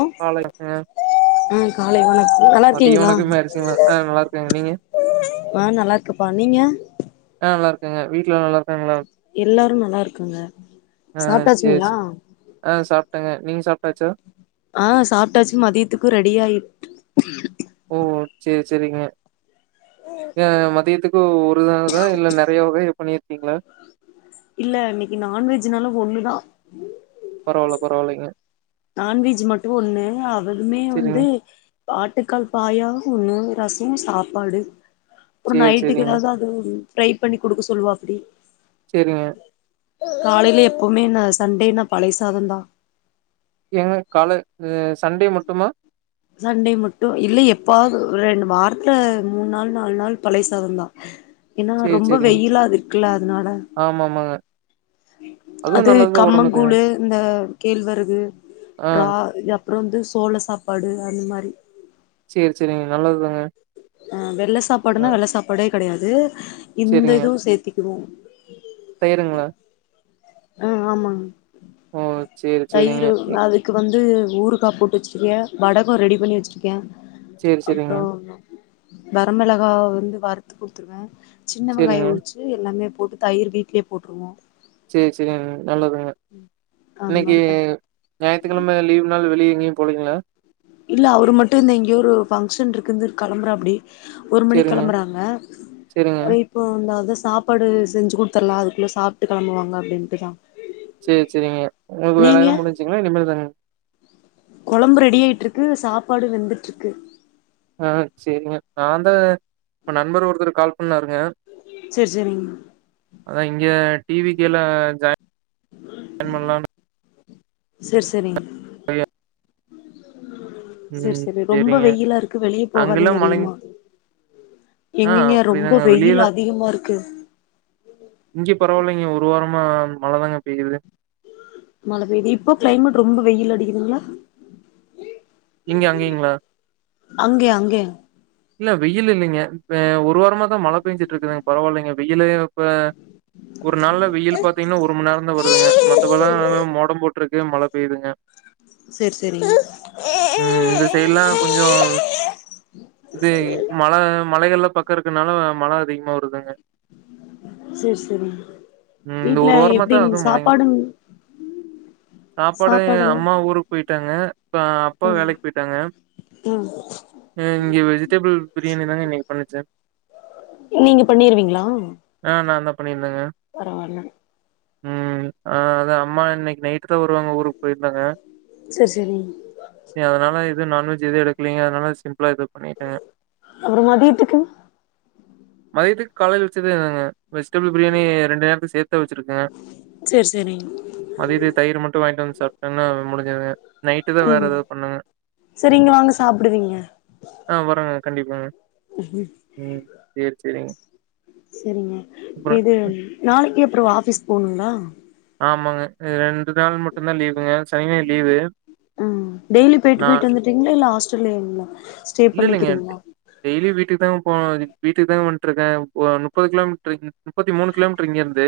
ஹ் காலை ம் காலை வணக் மதிய வணக்கமே ஆயிர்ச்சுங்ளா அ நல்லார்க்கங்க நீங்க ஆ நல்லா இருக்கப்பா நீங்க ங்க வீட்ல நல்லார் எல்லாரு நல்லா இருக்காங்க ஆ சேரி சாப்ட்டாச்சுங்ளா டாச்சா ஆ சாப்ட்டாச்சு மதியத்துக்கு ரெடியாயிட் ஓ ஓ சேர் சேரிங்க எ மதியத்துக்கு உ [unintelligible] இல்ல நெறைய வகைய பண்ணீர்க்கீங்ளா இல்ல இன்னிக்கு நான்வெஜ்னால ஒண்ணுதா பரவால்ல பரவால்லைங்க நான்வெஜ் மட்டு ஒண்ணு அவதுமே சேரிங்க வந்து பாட்டுக்கால் பாயா ஒண்ணு ரசொ சாப்பாடு அப்றொ சேரி சேரிங்க நைட்டுக்கெதாது அது [inaudible] ட்ரை பண்ணி குடுக்க சொல்வாப்டி சேரிங்க காலைல எப்போமே நா சண்டேனா பழைய சாதந்தா ஏங்க கால [unintelligible] சண்டே மட்டுமா சண்டே மட்டு இல்ல எப்பாவது ரெண்டு வார்த மூண் நாள் நால் நாள் பழைய சாதந்தா ஏன்னா சேரி ரொம்ப சேரிங்க வெயிலா இருக்குல்ல அதுனால ஆமா ஆமாங்க அதுவு அது நல்லதுதா ஒடம்புக்கு கம்மங்கூளு இந்த கேழ்வரகு ஆ ரா அப்பறொ வந்து சோழ சாப் பாடு அந்மாரி சேரி சேரிங்க நல்லது தாங்க ஆ வெள்ள சாப்பாடுனா வெள்ள சாப்பாடே கெடையாது இந்திதுவு சேத்தி [unintelligible] தயிருங்ளா அ ஆமாங் ஓ சேரி சேரிங்க தயிரு அதுக்கு வந் வந்து ஊருக்கா போட்டு வச்சுருக்கேன் வடக்கம் ரெடி பண்ணி வச்சுருக்கேன் சேரி சேரிங்க அப்பறோம் வரமிளகாவ வந்து வறுத்து குடுத்துருவேன் சின்ன சேரிங்க வெங்காயம் உரிச்சு எல்லாமே போட்டு தயிர் வீட்லயே போட்டுருவோ சேரி சேரிங்க நல்லதுங்க அந்த இன்னைக்கு மாரி பண் ஞாயித்துக்கிழமை லீவ் நாள் வெளிய [unintelligible] போலீங்களா இல்ல அவரு மட்டும் இந்த எங்கேயோ ஒரு ஃபங்க்ஷன் இருக்குன்ன கிளம்புறாப்படி ஒரு மணி சேரிங்க, கிளம்புறாங்க சேரிங்க. இப்ப [unintelligible] சாப்பாடு செஞ்சு குடுத்துரலா அதுக்குள்ளே சாப்ட்டு கிளம்புவாங்க அப்படின்ட்டு தான் சேரி சேரிங்க உங்களுக்கு வேலை எல்லா முடிஞ்சுங்களா இனிமே [unintelligible] குழம்பு ரெடி ஆய்யிட்டு இருக்கு சாப்பாடு வெந்துட்டு இருக்கு ஆஹ் சேரிங்க நான் தான் நண்பர் ஒருதரு கால் [unintelligible] [unintelligible] சேரி சேரிங்க அதான் இங்க டிவிகேல ஜய்ன் [unintelligible] பண்லானு சேரி சேரிங் [unintelligible] [inaudible] சேரி ம் சேரி ரொம்ப சேரிங்க. வெயிலா இருக்கு வெளியே போகாதீங்க அங்கெல்லாம் மழைங் அதிகமா ஆ எங்கங்க ரொம்ப அப்படிதாங்க. வெயில் வெளியலா அதிகமா இருக்கு இங்க பரவாயில்லைங்க. ஒரு வாரமா மழ தாங்க பெய்யுது மழ பெய்து இப்போ கிளைமேட் ரொம்ப வெய்யில் அடிக்குதுங்களா இங்க அங்கங்களா அங்கே அங்கே ஆஹ் ஒரு வாரமா தான் மழ பெஞ்சுட்டு இருக்குதுங்க பரவாயில்லைங்க வெய்யிலு இப்ப ஒரு நாள்ல வெய்யில் பாத்தீங்கன்னா ஒரு மண் நேரம் தா வருதுங்க மத்தபல்லாம் மோடம் போட் ட்ருக்கு மழ பெய்யுதுங்க செரி செரிங்க ம் இந்த சைடுலா கொஞ்சோ இது மழ மலைகள்ல்லாம் பக்கம் இருக்குறதுனால மழ அதிகமா வருதுங்க சேர் சேரிங் ம் இந்த வீட்டு்ல வாரமா தான் எப்டிங் அதுவும் மழைங்க. சாப்பாடுங் சாப்பாடு அம்மா ஊருக்கு போய்ட் டங்க இப்ப அப்பா ம் வேலைக் போய்ட்டாங்க ம் ம் இங்க வெளி ஜிடபள் ப்ரியாணி தாங்க இன்னைக் பண்ணுச்சு நீங்க பண்ணிருவீங்களா ஆ நான் தான் பண்ணியிருந்தேங்க. பரவால ம் ஆஹ் அது அம்மா இன்னைக் நைட்டு தா வருவாங்க ஊருக் போய்ருந்தாங்க செர் செரி எதும் நான்வஜ் எதும் எடுக்கலங்க அதனால சிம்பிளா இது பண் அப்றம் மதியத்துக்கு மதியத்துக்கு காலையில வச்சதேதாங்க வெஜிடபிள் ப்ரியாணி ரெண்டு நேரத்துக்கு சேத் தா வச்சிருக்கங்க செரி செரிங்க மதியத்துக்கு தயிரு மட்டும் வாங்கிட்டு வந்து சாப்டன முடிஞ்சதுங்க நைட்டு தா வேற உம் ஏதாவது பண்ணுங்க. செரி இங்க வாங்க சாப்டுவீங்க வராங்க கண்டிப்பாங்க உம் செர் செரிங்க செரிங்க இது நாளைக் எப் அப்றம் ஆஃபீஸ் போணும்ங்களா ஆமாங்க ரெண்டு நாள் மட்டும்தா லீவுங்க சனி, ஞாயிறு லீவு. ம் டெய்லி போய்ட்டு நா போய்ட்டு வந்துட்ரிக்ங்களா இல்ல ஹாஸ் [unintelligible] இல்ல இல்லிங்க டெய்லி வீட்டுக்குதா போ வீட்டுக்குதா வந்ட்டுருக்கே ஓ முப்பது கிலோமீட்டரு முப்பத்தி மூணு கிலோமீட்ரு இங்கருந்து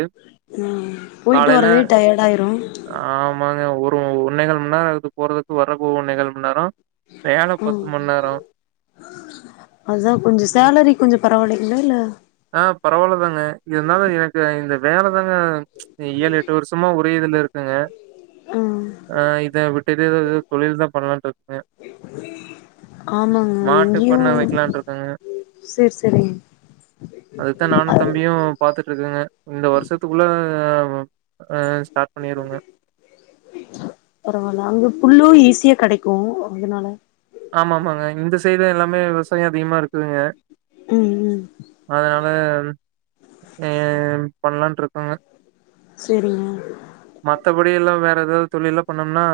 ம் போயிட்டு காலையில வரதே டயர்ட் ஆயிரு ஆமாங்க ஒ ஒன்னே கால் மண்நேர ஆகுது போறதக்கு வரதுக்கு ஒன்னே கால் மண்நேர வேல பத்து ம் மண்நேர அதா கொஞ்ச சேலரி கொஞ்ச பரவாலிங்களா இல்ல ஆஹ் பரவாலதாங்க இருந்தாலு எனக்கு இந்த வேலை தாங்க ஏழு எட்டு வருஷமா ஒரே இதுல இருக்கங்க ம் ஆஹ் இத வ் ஏததுது தொழில்தா பண்ணலான்ற ஆமாங்க மாட்டு இங்கியு பண்ண வைக்கலான்ட்டு இருக்கேங்க. சரி சரிங்க அதுதா நானு தம்பியு பாத்துட்டுருக்கங்க இந்த வருஷத்துக்குள்ள ஆஹ்ம் அஷ்ட பரவாயில்ல அங்க புல்லுய்ஸ் த்திய கெடைக்கு அதனால ஆமாமாங்க இந்த சைடு எல்லாமே விவசாய அதிகமா இருக்குதுங்க ம் ம் அதனால ஏம் பண்ணலான்ருக்கு ஆம சரிங்க மத்தபடில்லா வேற ஏதாது தொழில்லா பண்ணோம்னா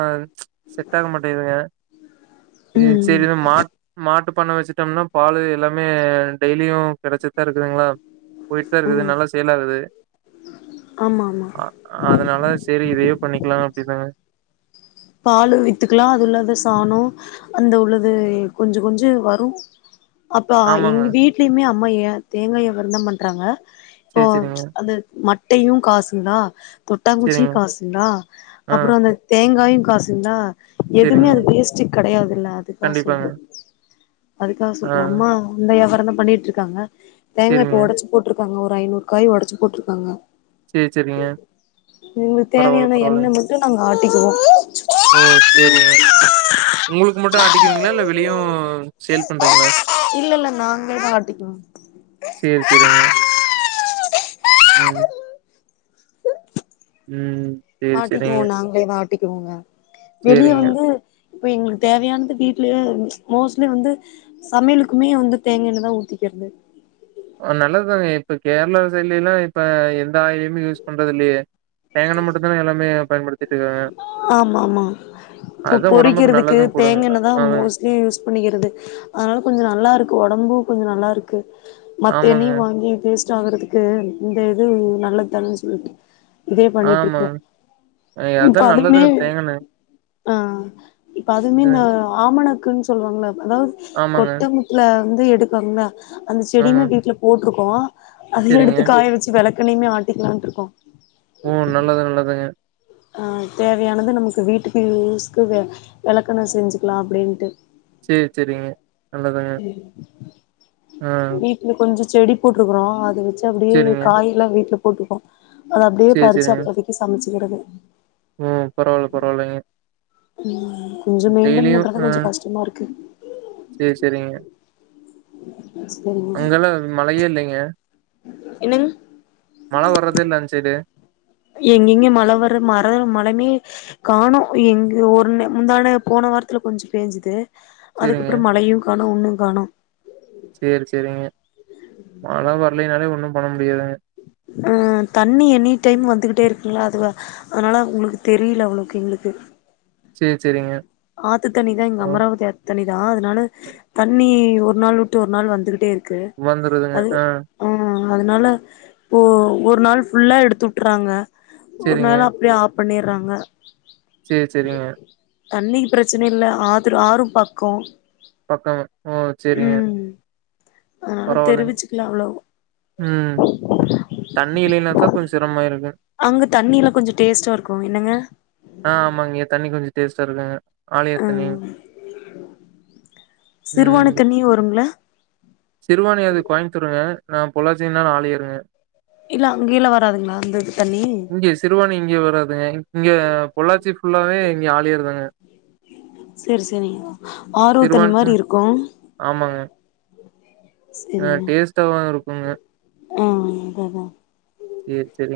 செட்டாக மாட்டேதுங்க ம் சரி மா மாட் பண்ண வச்சுட்டோம்னா பாலு எல்லாமே டெய்லியு கெடைச்சட்டுதா இருக்குதுங்களா போயிட்டுதா இருக்குது ம் நல்லா சேல்லாகுது ஆமா ஆமா அ அதனால எதையோ பண்ணிக்கலா அப்படிதாங்க பால் வித்துக்கலா அதுல்லது சாண அந்த உள்ளது கொஞ்ச கொஞ்ச வரு அப்பா ஆமாங்க. எங்க வீட்லயுமே அம்மா ஏ தேங்காய வெண்ணம் பண்றாங்க இப்போ சேரி, சேரிங்க. அது முட்டையு காசுங்களா கொட்டாங்குச்சி சேரிங்க. காசுங்களா ஆ, அப்புற அந்த தேங்காய் காசிந்தா எதுமே சேரிங்க. அது வேஸ்டு கெடையாதுல்ல அதுக்காக கண்டிப்பாங்க. சொல்றே அதுக்காக ஆ, சொல்ற அம்மா இந்த எவ்வ தன்ன பண்ணிட்ருக்காங்க தேங்கா இப்ப சேரிங்க. ஒடச்சு போட்ருக் காங்க ஒரு ஐநூறு காய் ஒடச்சு போட்ருக்காங்க சேரி, சேரிங்க. இவ்ங்குள் பரவால்ல, தேவ்யான எண்ண பரவால்லங்க. மட்டு நம்ம ஆட்டிக்குவோ ஓ ம் சேரிங்க உங்ளுக்கு மட்டு ஆட்டிக்கிவீங்ளா இல்ல வெளியு சேல் பண்றீங்ளா இல்ல இல்ல நாங்களே தா ஆட்டிக்குவோ சேரி சேரிங்க ம் ம் சேரி, ஆட்டிக்கிவோ சேரிங்க. நாங்ளே தா ஆட் டிக்கிவோங்க வெளிய சேரிங்க. வந்து இப்ப எங்ளுக்கு தேவ்யான்து வீட்லே மோஸ்லி வந்து சமைலுக்குமே வந்து தேங்எண்ண தா ஊத்திக்கெற்து அ நல்லதுதானே இப்ப கேர்ளா சைட்லேல்லா இப்ப எந்த ஆயிலுமே யூஸ் பண்றது இல்லயே தோங்காண்ண மட்டுந்தான எல்லாமே பயன்படுத்திட்டுக்காங்க ஆமா ஆமா பு உடம்புக்கு பொறிக்கிறதுக்கு நல்லதும் கூடங்க. தேங்காண்ண தா அதாங்க. மோஸ்லி யூஸ் பண்ணிக்கிறது அத்னால கொஞ்சொ நல்லா இருக்கு ஒடம்பு கொஞ்சொ நல்லா இருக்கு மத்த ஆமாங்க. எண்ணெயு வாங்கி ஃபேஸ் சாவறதுக்கு இந்த இது நல்லத் தான [unintelligible] இதே ஆமா. பண்ணியிட்ருக்றோ அ இப் ப அதான் அதுமே நல்லதுங்க தேங்காய் எண்ணெய். ஆ இப்ப அதுமே நா ம். ஆமணக் குன் சொல்வாங்கள அதாவ் ஆமாங்க. கொட்டமுக்ல வந்து எடுப்பாங்ளா அந்த ஆமா. செடிய்மே வீட்ல போட் ருக்கோ அதியு சேரிங்க. எடுத்து காய வெச்சி வெளக் கெண்ணைய்மே ஆட்டிக்லான்ருக்கோ ம் நல்லது நல்லதுங்க ஆ தேவையானது நமக்கு வீட்டுக்கு யூஸ்க்கு வெ வெளக்கெண்ண செஞ்சுக்குலா அப்டீன்ட்டு சேர் செரிங்க உம் வீட்ல கொஞ்சம் செடி போட்ருக்குறோம் அத வச்சு அப்டியே சேரிங்க. காயல்லாம் வீட்ல போட் போட்டுப்போம் அத அப்டியே பறிச்சு, அப்போதைக்கு சமச்சு சிரனும் அஹ் பரவாயில்ல, பரவாயில்லங்க. கொஞ்சம் மெயின்டென் பண்றதா, ஆ கொஞ்சம் கஷ்டமா இருக்கு. சேரி செரிங்க சரிங்க அங்கெல்லாம் மழையே இல்லைங்க. என்னங்க மழ வர்றது இல்ல அந் சைடு எங்கெங்க மழை வர மர மழமே காணும் எங்க ஒரு முந்தானே போன வாரத்துல கொஞ்சம் பேஞ்சுது சேரிங்க. அதுக்கப்பறம் மழையும் காணும் ஒண்ணும் காணும் சேரி சேரிங்க மழ வரலைனாலே ஒணும் ஆ தண்ணி எனி டைம் வந்துகிட்டே இருக் ங்ளா அதுவா அதனால உங்களுக்கு தெரியல அவ்ளுக்கு எங்களுக்கு சேரி சேரிங்க. ஆத்து தண்ணிதா இங்க பரவா அமராவதி ஆத்து தண்ணிதா அதனால தண்ணி ஒரு நாள் விட்டு ஒரு நாள் வந்துகிட்டே இரு வந்துருதுங்க அ அதுனால இப்போ ஒரு நாள் ஃபுல்லா எடுத்து வுட்றாங்க ஒரு சேரிங்க. நாள் அப்டியே ஆப் பண்ணீர்றாங்க சேரி சேரிங்க தண்ணிக் பிரச்சனை இல்ல ஆதுறு ஆறூ பக்கோ பக்கங் ஓ சேரிங்க அதுனால பரவால்லைங்க. தெரிவிச்சுக்கல அவ்ளோ ம். தண்ணி இல்லைனா தான் கொஞ்சம் சிரமமா இருக்கும். அங்க தண்ணி எல்லா கொஞ்சோ டேஸ்டா இருக்கு என்னங்க டேஸ்டா இருக்குங்க ஆழியார் தண்ணி. ம் ம். சிறுவாணி தண்ணியு வருங்ளா சிறுவாணி அது கோயம்புத்தூருங்க நா பொள்ளாசின்னா ஆழியாருங்க இல்ல அங்கேயெல்லா வராதுங்ளா அந்த இது தண்ணி இங்க சிறுவாணி இங்க வராதுங்க இங்க பொள்ளாச்சி ஃபுல்லாவே இங்க ஆழியாறுதாங்க சேரி சேரி ஆரோ தன்னி சிறுவாணி மாரி ம் இருக்கும் ஆ டேஸ்ட்டாவுருக் ம் ம் ம்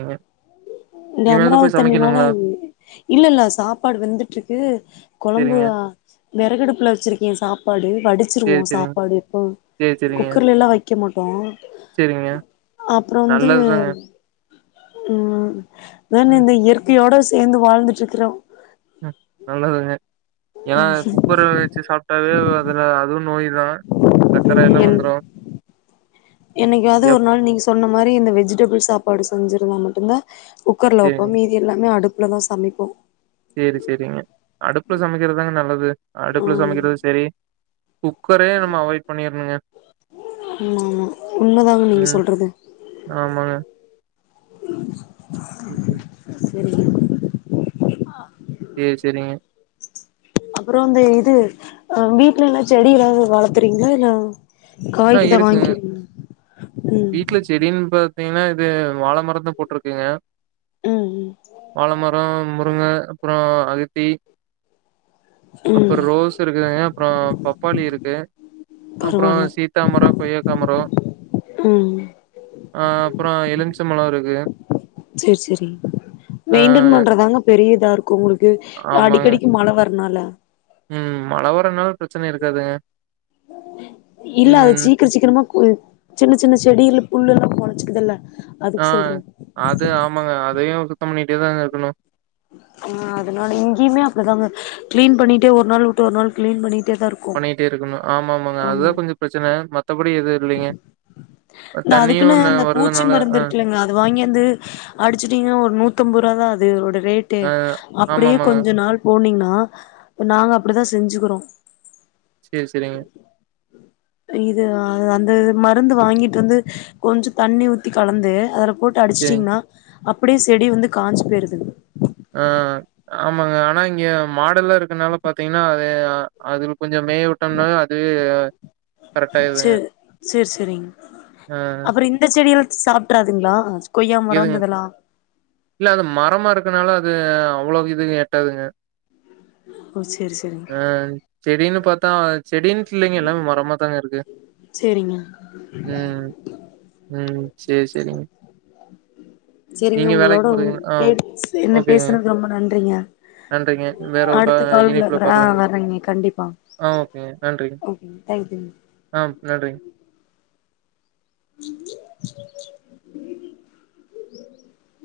எ இந்த அமராவ தண்ணினால இல்ல இல்ல சாப்பாடு வெந்துட்டுருக்கு கொழம்பு சரிங்க, வெறகடுப்புல வச்சிருக்கேன் சாப்பாடு வடிச்சிருவோ சரி, சரிங்க, சாப்பாடு எபவும் சரி, சரிங்க, குக்கர்லலாம் வைக்க மாட்டோம் சரிங்க. அப்றம் வந்து நல்லது தாங்க. ம் அத ம், இந்த இயற்கையோட சேந்து வாழ்ந்துட்டுருக்றோம் ம் நல்லதுங்க ஏனா குக்கர் வச்சு சாப்பிட்டாவே அதுல அதும் நோய் தான் சக்கர எல்லா வந்ரும் என்னைக்காது ஒரு நாள் நீங்க சொன்ன மாரி இந்த வெஜிடபிள் சா பாடு செஞ்சிருந்தா மட்டுதா குக்கர்ல சரிங்க, வப்போம் மீதி எல்லாமே அடுப் இவ்ளதான் சமைப்போம் சரி, சரிங்க. அடுப்புல சமைக்கிறது தாங்க நல்லது. அடுப்புல ம் சமைக்கிறது சரி குக்கரே நம்ம அவாய்ட் பண்ணிருணுங்க ஆமா ஆமா உண்மதாங்க நீங்க ம் சொல்றது ஆமாங்க ம். [inaudible] [unintelligible] ம் சேரிங்க அப்புறம் அந்த இது அஹ் வீட்டுலல்லாம் செடி எதாவது வளர்த்துறீங்களா இல்ல ஆ காய்க்குதான் இருக்குங்க. வாங்கி ம் தீங்கன்னா இது வாழ மரத்த போட்ருக்குங்க ம் வாழமரம் ங்க அப்றோ அகத்தி ம் ம் அப்பறம் ரோஸ் இருக்குங்க அப்புறம் பப்பாளி இருக்கு அப்புறம் பரவால்ல சீத்தாமரம் கொய்யக்காமரம் ம் ஆ அப்புறம் எலும்ச் மலாருக்கு சேர் சேரிங் மெயின்டென் பண்றதாங்க பெரிய இதாருக் கு உங்களுக்கு ஆமாங்க. அடிக்கடிக்கு மழ வரனால ம் மழை வரனால பிரச்சனை இருக்காதுங்க இல்ல அது ம். சீக்கிரம் சீக்கிரமா புல் சின்ன சின்ன செடியில புல் எல்லா மொள ச்சிடுதல்ல ஆ அது ஆமாங்க அதையு சு த்தம் பண்ணிகிட்டேதாங்க இருக்கணு ஆ அதனால இங்கேயுமே அப்படிதாங்க கிளீன் பண்ணிட்டு ஒரு நாள் வுட்டு ஒரு நாள் கிளீன் பண்ணி பண்ணிகிட்டே இருக்கணு ஆமாமா அ அதா கொஞ்சோ பிரச்சன அ மத் நா அதுக்குனு தண்ணியும் ந இந்த பூச்சி வருதுனால மருந்து அ, இருக்குள்ளங்க அத வாங்கியந்து அடிச்சிடிங்கனி ஒரு நூத்தம்ப ரூவா தா அது இது உடு ரேட்டு அ அப்டியே ஆமாமாங்க. கொஞ்ச நாள் போனீங்கனா ஆஹ் இப்ப நாங்க அப்டிதா செஞ்சுக்குறோ சேரி சரிங்க இது ஆ அது அந்த மருந்து வாங்கிட்டு வந்து கொஞ்ச தண்ணி ஊத்தி கலந்து அதுல போட்டு சேரிங்க. அடிச்டீங்க்னா அப்டியே செடி வந்து காஞ்சு பேய்ருது ஆஹ் ஆமாங்க ஆனா இங்க மாடெல்லா இருக்கனால பாத்தீங்கன்னா அது அது கொஞ்ச மேய விட்டம்னா அதுவே கரெக்டாயிர்துங்க சேரி சேரி ஆஹ் சாப்ட்றாதுங்ளா எதுங்க இல்ல அது மரமா இருக்கனால அது அவ்வளவுக்கு இதுக்கு எட்டாதுங்க ஓ சேரி சேரிங்க அஹ் செடின்னு பத் தா செடின்டு இல்லைங்க எல்லாமே மரமா தாங்க இருக்கு சேரிங்க உம் உம் சேரி செரிங்க சரிங்க உங்களோட ஆ என்ன ஓகேங்க. பேசுனது ரொம்ப நன்றிங்க நன்றிங்க. வேற ஒரு கா அடுத்த கால்ல இணைப்புல ஆஹ் பாக்கலாங்க. வறங்க கண்டிப்பா ஆ ஓகேங்க. நன்றிங்க. ஆ நன்றிங்க. [unintelligible]